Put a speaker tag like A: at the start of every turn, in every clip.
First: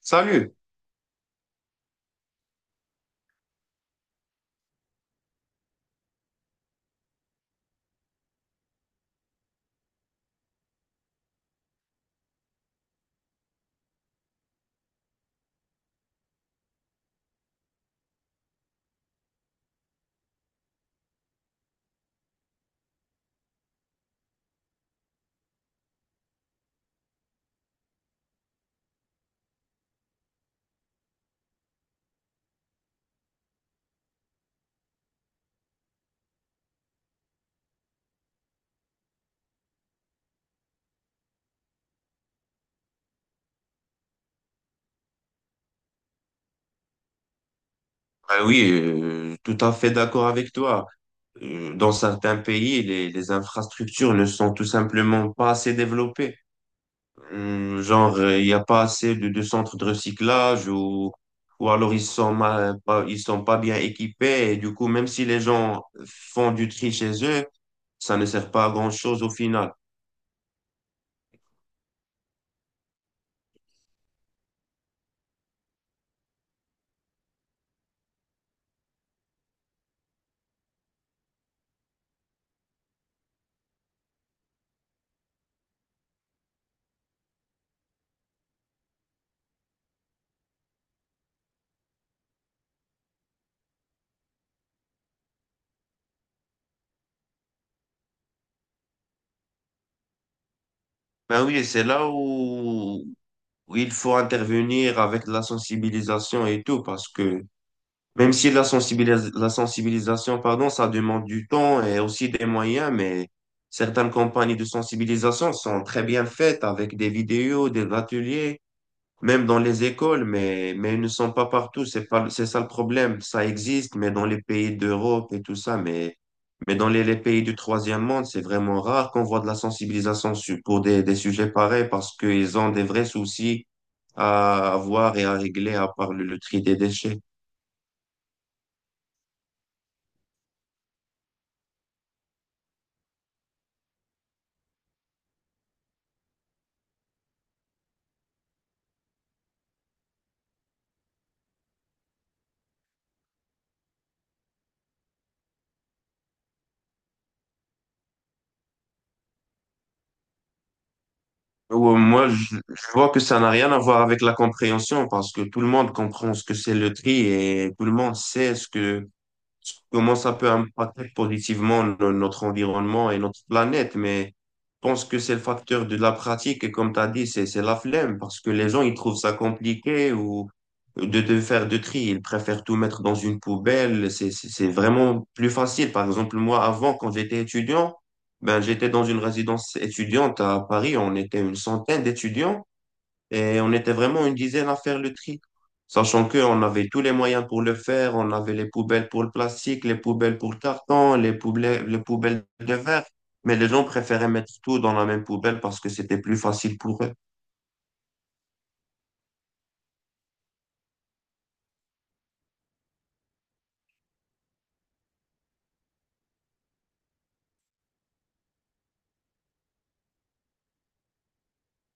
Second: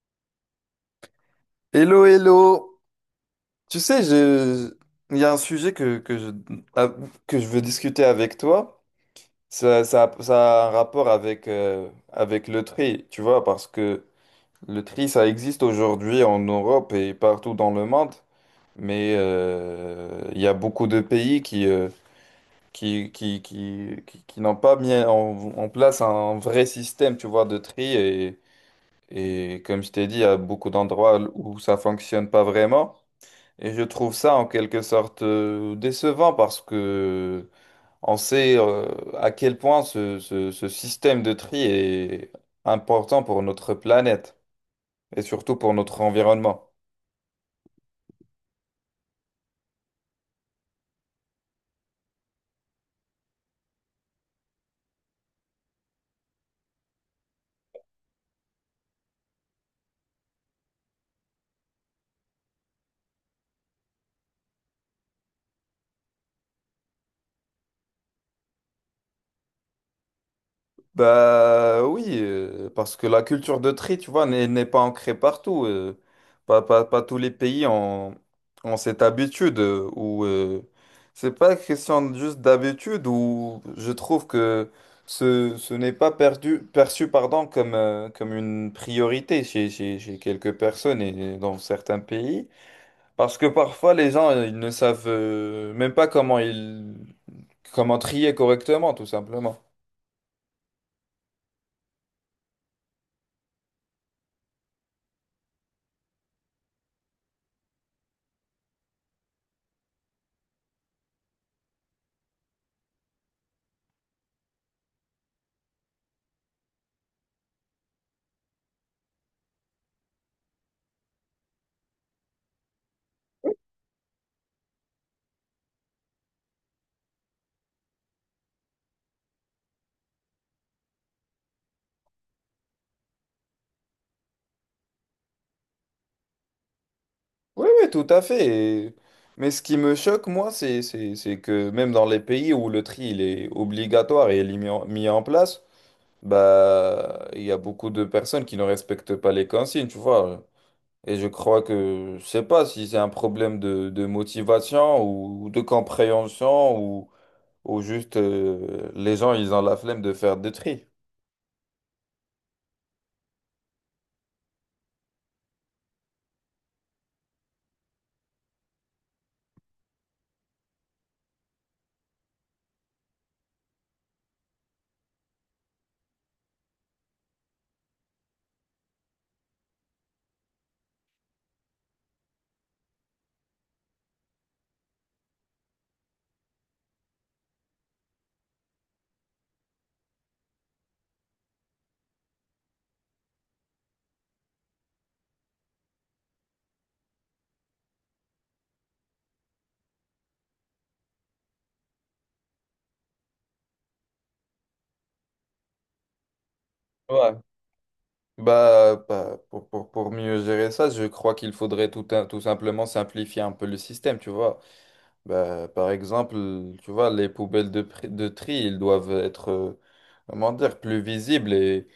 A: Salut.
B: Hello, hello. Tu sais, il y a un sujet ah, que je veux discuter avec toi. Ça a un rapport avec, avec le tri, tu vois, parce que le tri, ça existe aujourd'hui en Europe et partout dans le monde. Mais il y a beaucoup de pays qui n'ont pas mis en place un vrai système, tu vois, de tri. Et comme je t'ai dit, il y a beaucoup d'endroits où ça fonctionne pas vraiment. Et je trouve ça en quelque sorte décevant parce que on sait, à quel point ce système de tri est important pour notre planète et surtout pour notre environnement.
A: Ah oui, tout à fait d'accord avec toi. Dans certains pays, les infrastructures ne sont tout simplement pas assez développées. Genre, il n'y a pas assez de centres de recyclage ou alors ils sont mal- pas, ils sont pas bien équipés. Et du coup, même si les gens font du tri chez eux, ça ne sert pas à grand-chose au final.
B: Bah oui, parce que la culture de tri, tu vois, n'est pas ancrée partout. Pas tous les pays ont cette habitude. Ou c'est pas question juste d'habitude ou je trouve que ce n'est pas perçu pardon, comme, comme une priorité chez quelques personnes et dans certains pays. Parce que parfois les gens, ils ne savent, même pas comment trier correctement, tout simplement.
A: Ben oui, où il faut intervenir avec la sensibilisation et tout, parce que même si la la sensibilisation, pardon, ça demande du temps et aussi des moyens, mais certaines campagnes de sensibilisation sont très bien faites avec des vidéos, des ateliers, même dans les écoles, mais ils ne sont pas partout. C'est pas, c'est ça le problème. Ça existe, mais dans les pays d'Europe et tout ça, mais dans les pays du troisième monde, c'est vraiment rare qu'on voit de la sensibilisation pour des sujets pareils parce qu'ils ont des vrais soucis à avoir et à régler à part le tri des déchets.
B: Oui, oui, tout à fait. Et- Mais ce qui me choque, moi, c'est, c'est que même dans les pays où le tri il est obligatoire et il est mis en place, bah, il y a beaucoup de personnes qui ne respectent pas les consignes, tu vois. Et je crois que, je sais pas si c'est un problème de motivation ou de compréhension ou juste, les gens, ils ont la flemme de faire des tri.
A: Ouais, moi, je vois que ça n'a rien à voir avec la compréhension parce que tout le monde comprend ce que c'est le tri et tout le monde sait ce que comment ça peut impacter positivement notre environnement et notre planète, mais je pense que c'est le facteur de la pratique et comme tu as dit, c'est la flemme parce que les gens, ils trouvent ça compliqué ou de faire de tri, ils préfèrent tout mettre dans une poubelle, c'est vraiment plus facile. Par exemple, moi, avant, quand j'étais étudiant, ben, j'étais dans une résidence étudiante à Paris, on était une centaine d'étudiants. Et on était vraiment une dizaine à faire le tri, sachant qu'on avait tous les moyens pour le faire. On avait les poubelles pour le plastique, les poubelles pour le carton, les poubelles de verre. Mais les gens préféraient mettre tout dans la même poubelle parce que c'était plus facile pour eux.
B: Ouais. Pour mieux gérer ça, je crois qu'il faudrait tout simplement simplifier un peu le système, tu vois. Bah, par exemple, tu vois, les poubelles de tri, ils doivent être, comment dire, plus visibles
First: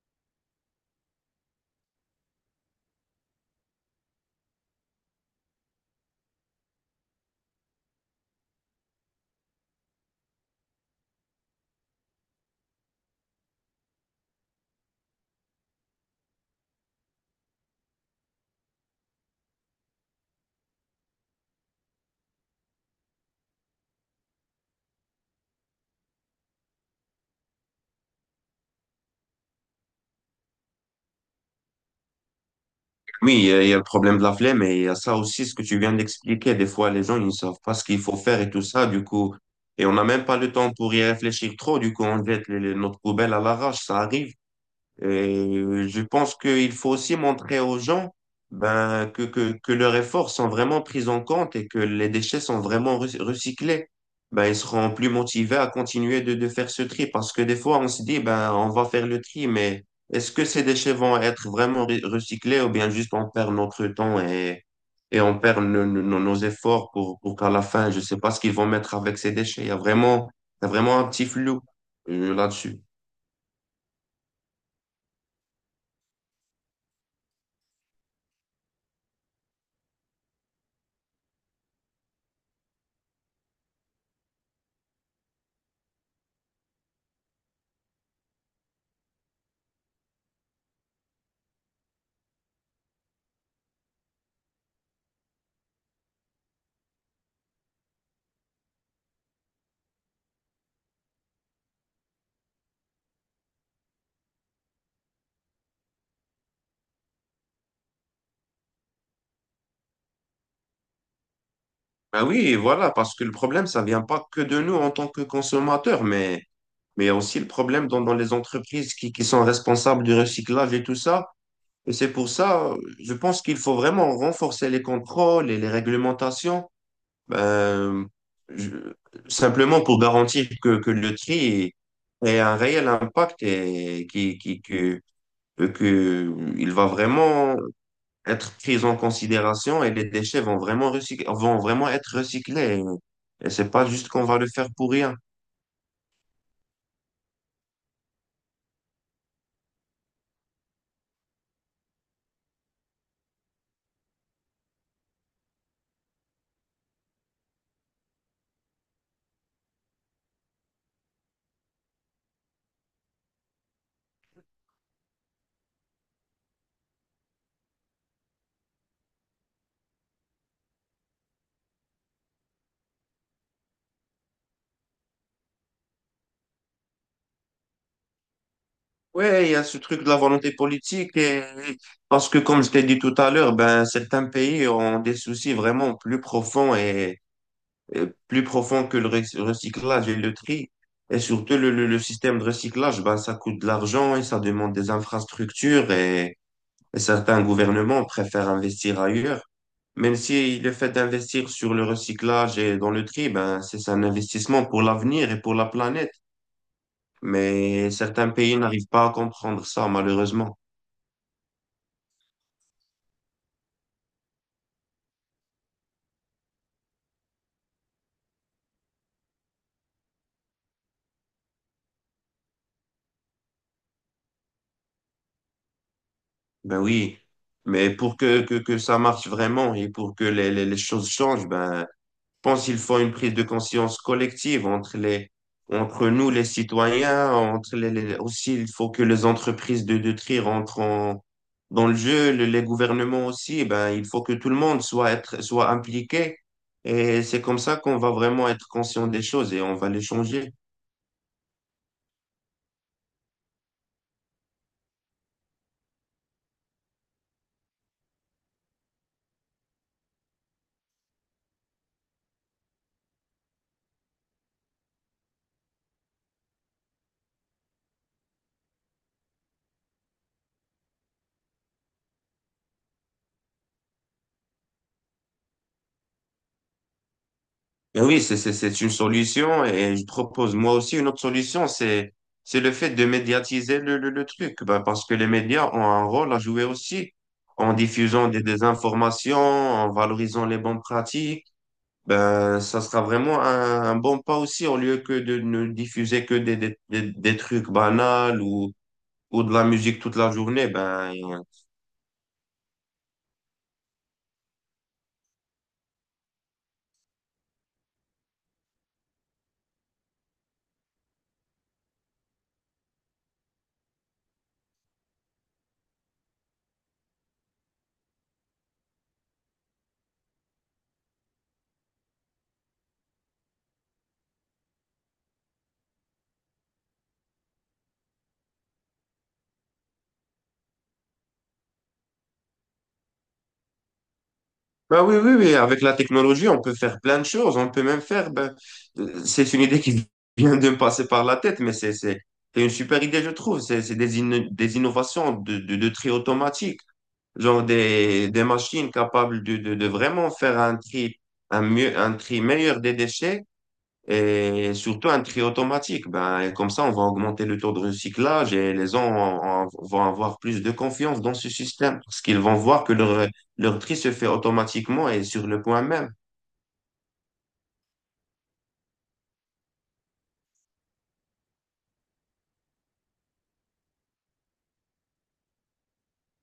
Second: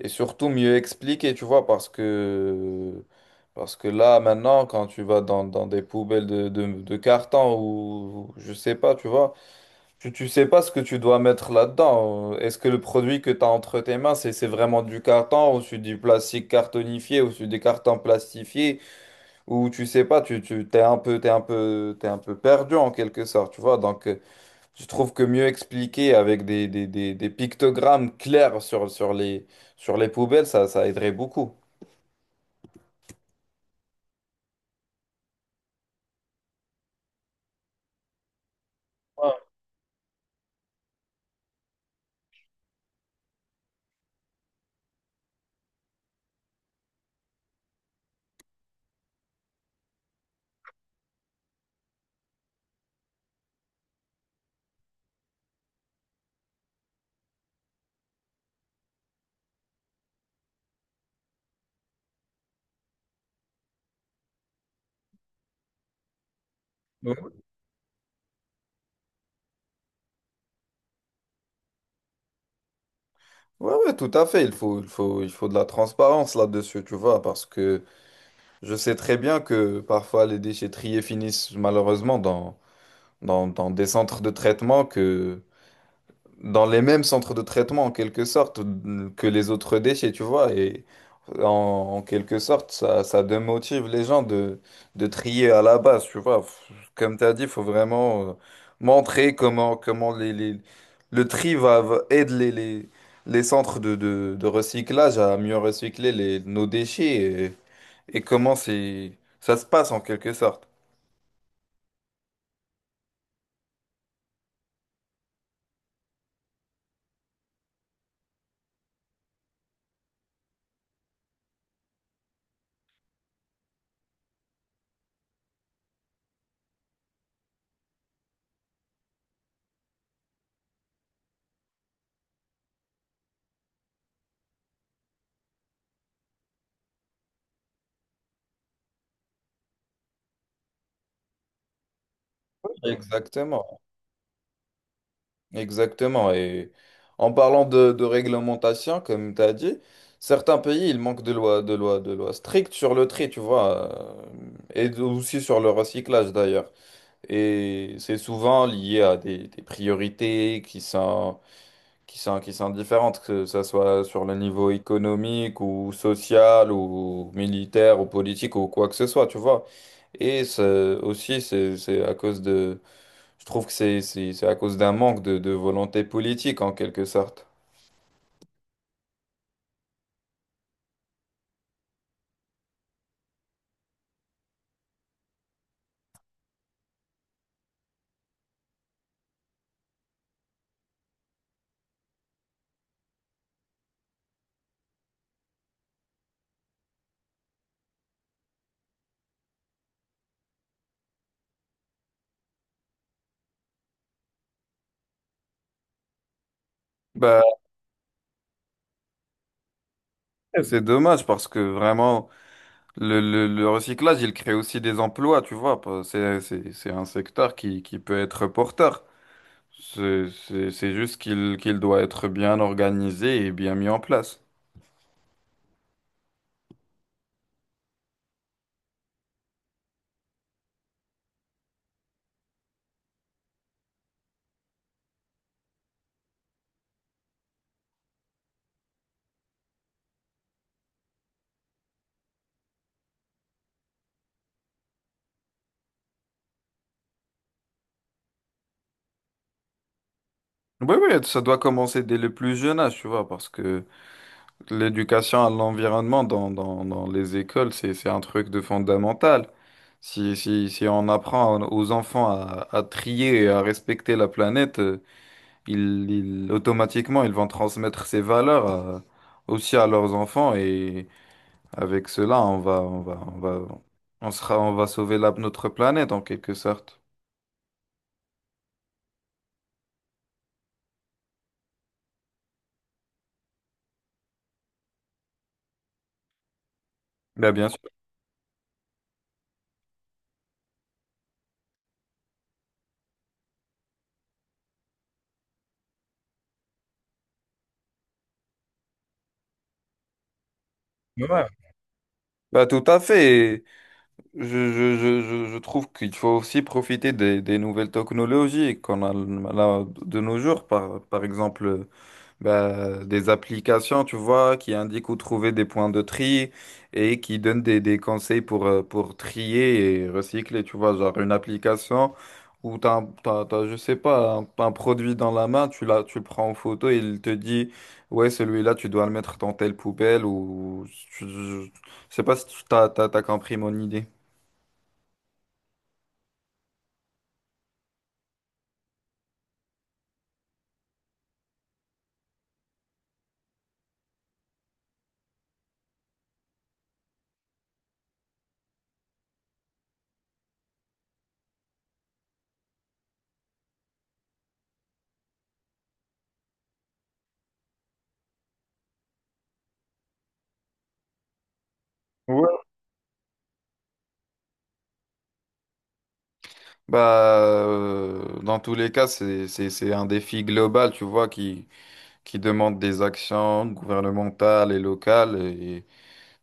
B: et surtout mieux expliquées, tu vois, parce que là, maintenant, quand tu vas dans des poubelles de carton ou je sais pas, tu vois, tu sais pas ce que tu dois mettre là-dedans. Est-ce que le produit que tu as entre tes mains, c'est vraiment du carton ou c'est du plastique cartonifié ou c'est des cartons plastifiés? Où tu sais pas, tu t'es un peu, t'es un peu perdu en quelque sorte, tu vois. Donc, je trouve que mieux expliquer avec des pictogrammes clairs sur les poubelles, ça aiderait beaucoup.
A: Oui, il y a le problème de la flemme, mais il y a ça aussi, ce que tu viens d'expliquer. Des fois, les gens, ils ne savent pas ce qu'il faut faire et tout ça, du coup. Et on n'a même pas le temps pour y réfléchir trop, du coup, on jette notre poubelle à l'arrache, ça arrive. Et je pense qu'il faut aussi montrer aux gens ben, que leurs efforts sont vraiment pris en compte et que les déchets sont vraiment recyclés. Ben, ils seront plus motivés à continuer de faire ce tri parce que des fois, on se dit, ben, on va faire le tri, mais est-ce que ces déchets vont être vraiment recyclés ou bien juste on perd notre temps et on perd nos efforts
B: Ouais.
A: pour qu'à la fin, je sais pas ce qu'ils vont mettre avec ces déchets. Il y a vraiment un petit flou là-dessus.
B: Ouais, ouais, tout à fait. Il faut de la transparence là-dessus, tu vois, parce que je sais très bien que parfois les déchets triés finissent malheureusement dans des centres de traitement que dans les mêmes centres de traitement en quelque sorte que les autres déchets, tu vois. Et en quelque sorte, ça démotive les gens de trier à la base, tu vois. Comme tu as dit, il faut vraiment, montrer comment le tri aide les centres de recyclage à mieux recycler les, nos déchets et comment c'est, ça se passe en quelque sorte.
A: Ben oui, et voilà, parce que le problème, ça vient pas que de nous en tant que consommateurs, mais il y a aussi le problème dans, dans les entreprises qui sont responsables du recyclage et tout ça. Et c'est pour ça, je pense qu'il faut vraiment renforcer les contrôles et les réglementations, ben, je- simplement pour garantir que le tri ait un réel impact et que il va vraiment être prise en considération et les déchets vont vraiment vont vraiment être recyclés. Et c'est
B: Exactement.
A: pas juste qu'on va le faire pour rien.
B: Exactement. Et en parlant de réglementation, comme tu as dit, certains pays, ils manquent de lois strictes sur le tri, tu vois, et aussi sur le recyclage d'ailleurs. Et c'est souvent lié à des priorités qui sont différentes, que ce soit sur le niveau économique ou social ou militaire ou politique ou quoi que ce soit, tu vois. Et c'est- c'est à cause de, je trouve que c'est à cause d'un manque de volonté politique en quelque sorte.
A: Ouais, il y a ce truc de la volonté politique et parce que comme je t'ai dit tout à l'heure, ben certains pays ont des soucis vraiment plus profonds et plus profonds que le recyclage et le tri. Et surtout le système de recyclage, ben ça coûte de l'argent et ça demande des infrastructures et certains gouvernements préfèrent investir ailleurs. Même si le fait d'investir sur le recyclage et dans le tri, ben, c'est un investissement pour l'avenir et pour la planète.
B: Bah,
A: Mais certains pays n'arrivent pas à comprendre ça, malheureusement.
B: c'est dommage parce que vraiment, le recyclage, il crée aussi des emplois, tu vois. C'est c'est un secteur qui peut être porteur. C'est c'est juste qu'il doit être bien organisé et bien mis en place.
A: Ben oui. Mais pour que ça marche vraiment et pour que les choses changent, ben, pense qu'il faut une prise de conscience collective entre les, entre nous, les citoyens, entre les, aussi, il faut que les entreprises de tri rentrent dans le jeu, les gouvernements aussi, eh ben, il faut que tout le monde soit impliqué. Et c'est comme ça qu'on va vraiment être conscient des choses et on va les changer.
B: Oui, oui, ça doit commencer dès le plus jeune âge, tu vois, parce que l'éducation à l'environnement dans les écoles, c'est un truc de fondamental. Si on apprend aux enfants à trier et à respecter la planète, ils, automatiquement, ils vont transmettre ces valeurs aussi à leurs enfants et avec cela, on va, on va sauver notre planète en quelque sorte.
A: Ben oui, c'est une solution et je propose moi aussi une autre solution, c'est le fait de médiatiser le truc, ben, parce que les médias ont un rôle à jouer aussi
B: Bah, bien
A: en
B: sûr.
A: diffusant des informations, en valorisant les bonnes pratiques. Ben, ça sera vraiment un bon pas aussi au lieu que de ne diffuser que des trucs banals ou de la musique toute la journée. Ben,
B: Ouais. Bah, tout à fait. Et Je, je trouve qu'il faut aussi profiter des nouvelles technologies qu'on a là de nos jours, par exemple. Bah, des applications, tu vois, qui indiquent où trouver des points de tri et qui donnent des conseils pour trier et recycler, tu vois, genre une application où t'as, je sais pas, un produit dans la main, tu le prends en photo et il te dit, ouais, celui-là, tu dois le mettre dans telle poubelle ou, je, je- je sais pas si t'as compris mon idée.
A: bah oui, oui, oui, avec la technologie, on peut faire plein de choses. On peut même faire, ben, c'est une idée qui vient de me passer par la tête, mais c'est une super idée, je trouve. C'est des, des innovations de tri automatique, genre des machines capables de vraiment faire un tri, un mieux, un tri meilleur des déchets et surtout un tri automatique. Ben, et comme ça, on va augmenter le taux de recyclage et les gens vont avoir plus de confiance dans ce système parce qu'ils vont
B: Ouais.
A: voir que leur tri se fait automatiquement et sur le point même.
B: Bah, dans tous les cas, c'est, c'est un défi global, tu vois, qui demandent des actions gouvernementales et locales. Et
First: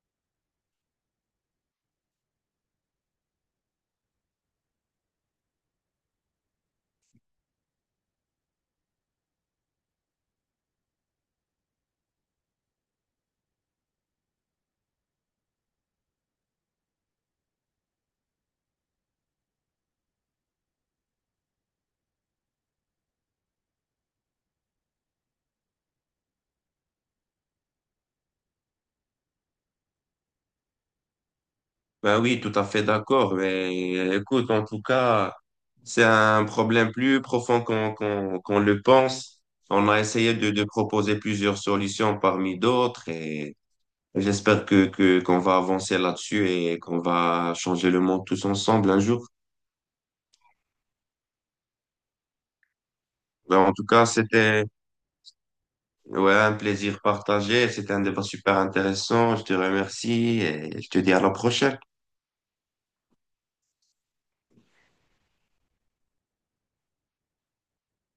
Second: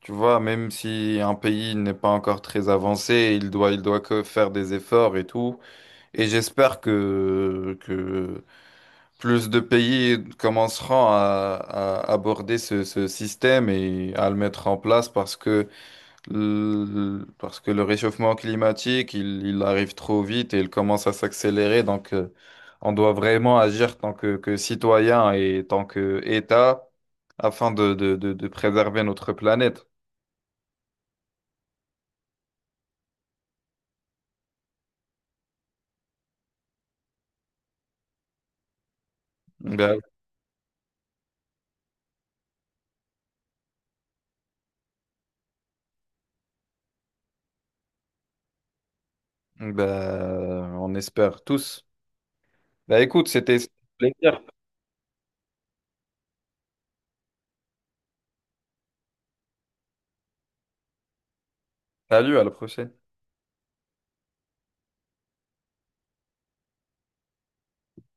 B: tu vois, même si un pays n'est pas encore très avancé, il doit que faire des efforts et tout. Et j'espère que plus de pays commenceront à aborder ce système et à le mettre en place parce que parce que le réchauffement climatique, il arrive trop vite et il commence à s'accélérer. Donc, on doit vraiment agir tant que citoyen et tant que État afin de préserver notre planète.
A: Ben oui, tout à fait d'accord. Mais écoute, en tout cas, c'est un problème plus profond qu'on le pense. On a
B: Ben,
A: essayé de proposer plusieurs solutions parmi d'autres et j'espère qu'on va avancer là-dessus et qu'on va changer le monde tous ensemble un jour.
B: ben, on espère tous. Ben, écoute, c'était...
A: Ben, en tout cas, c'était ouais, un plaisir partagé. C'était un débat super intéressant. Je te remercie et je te dis à la prochaine.
B: Salut, à la prochaine.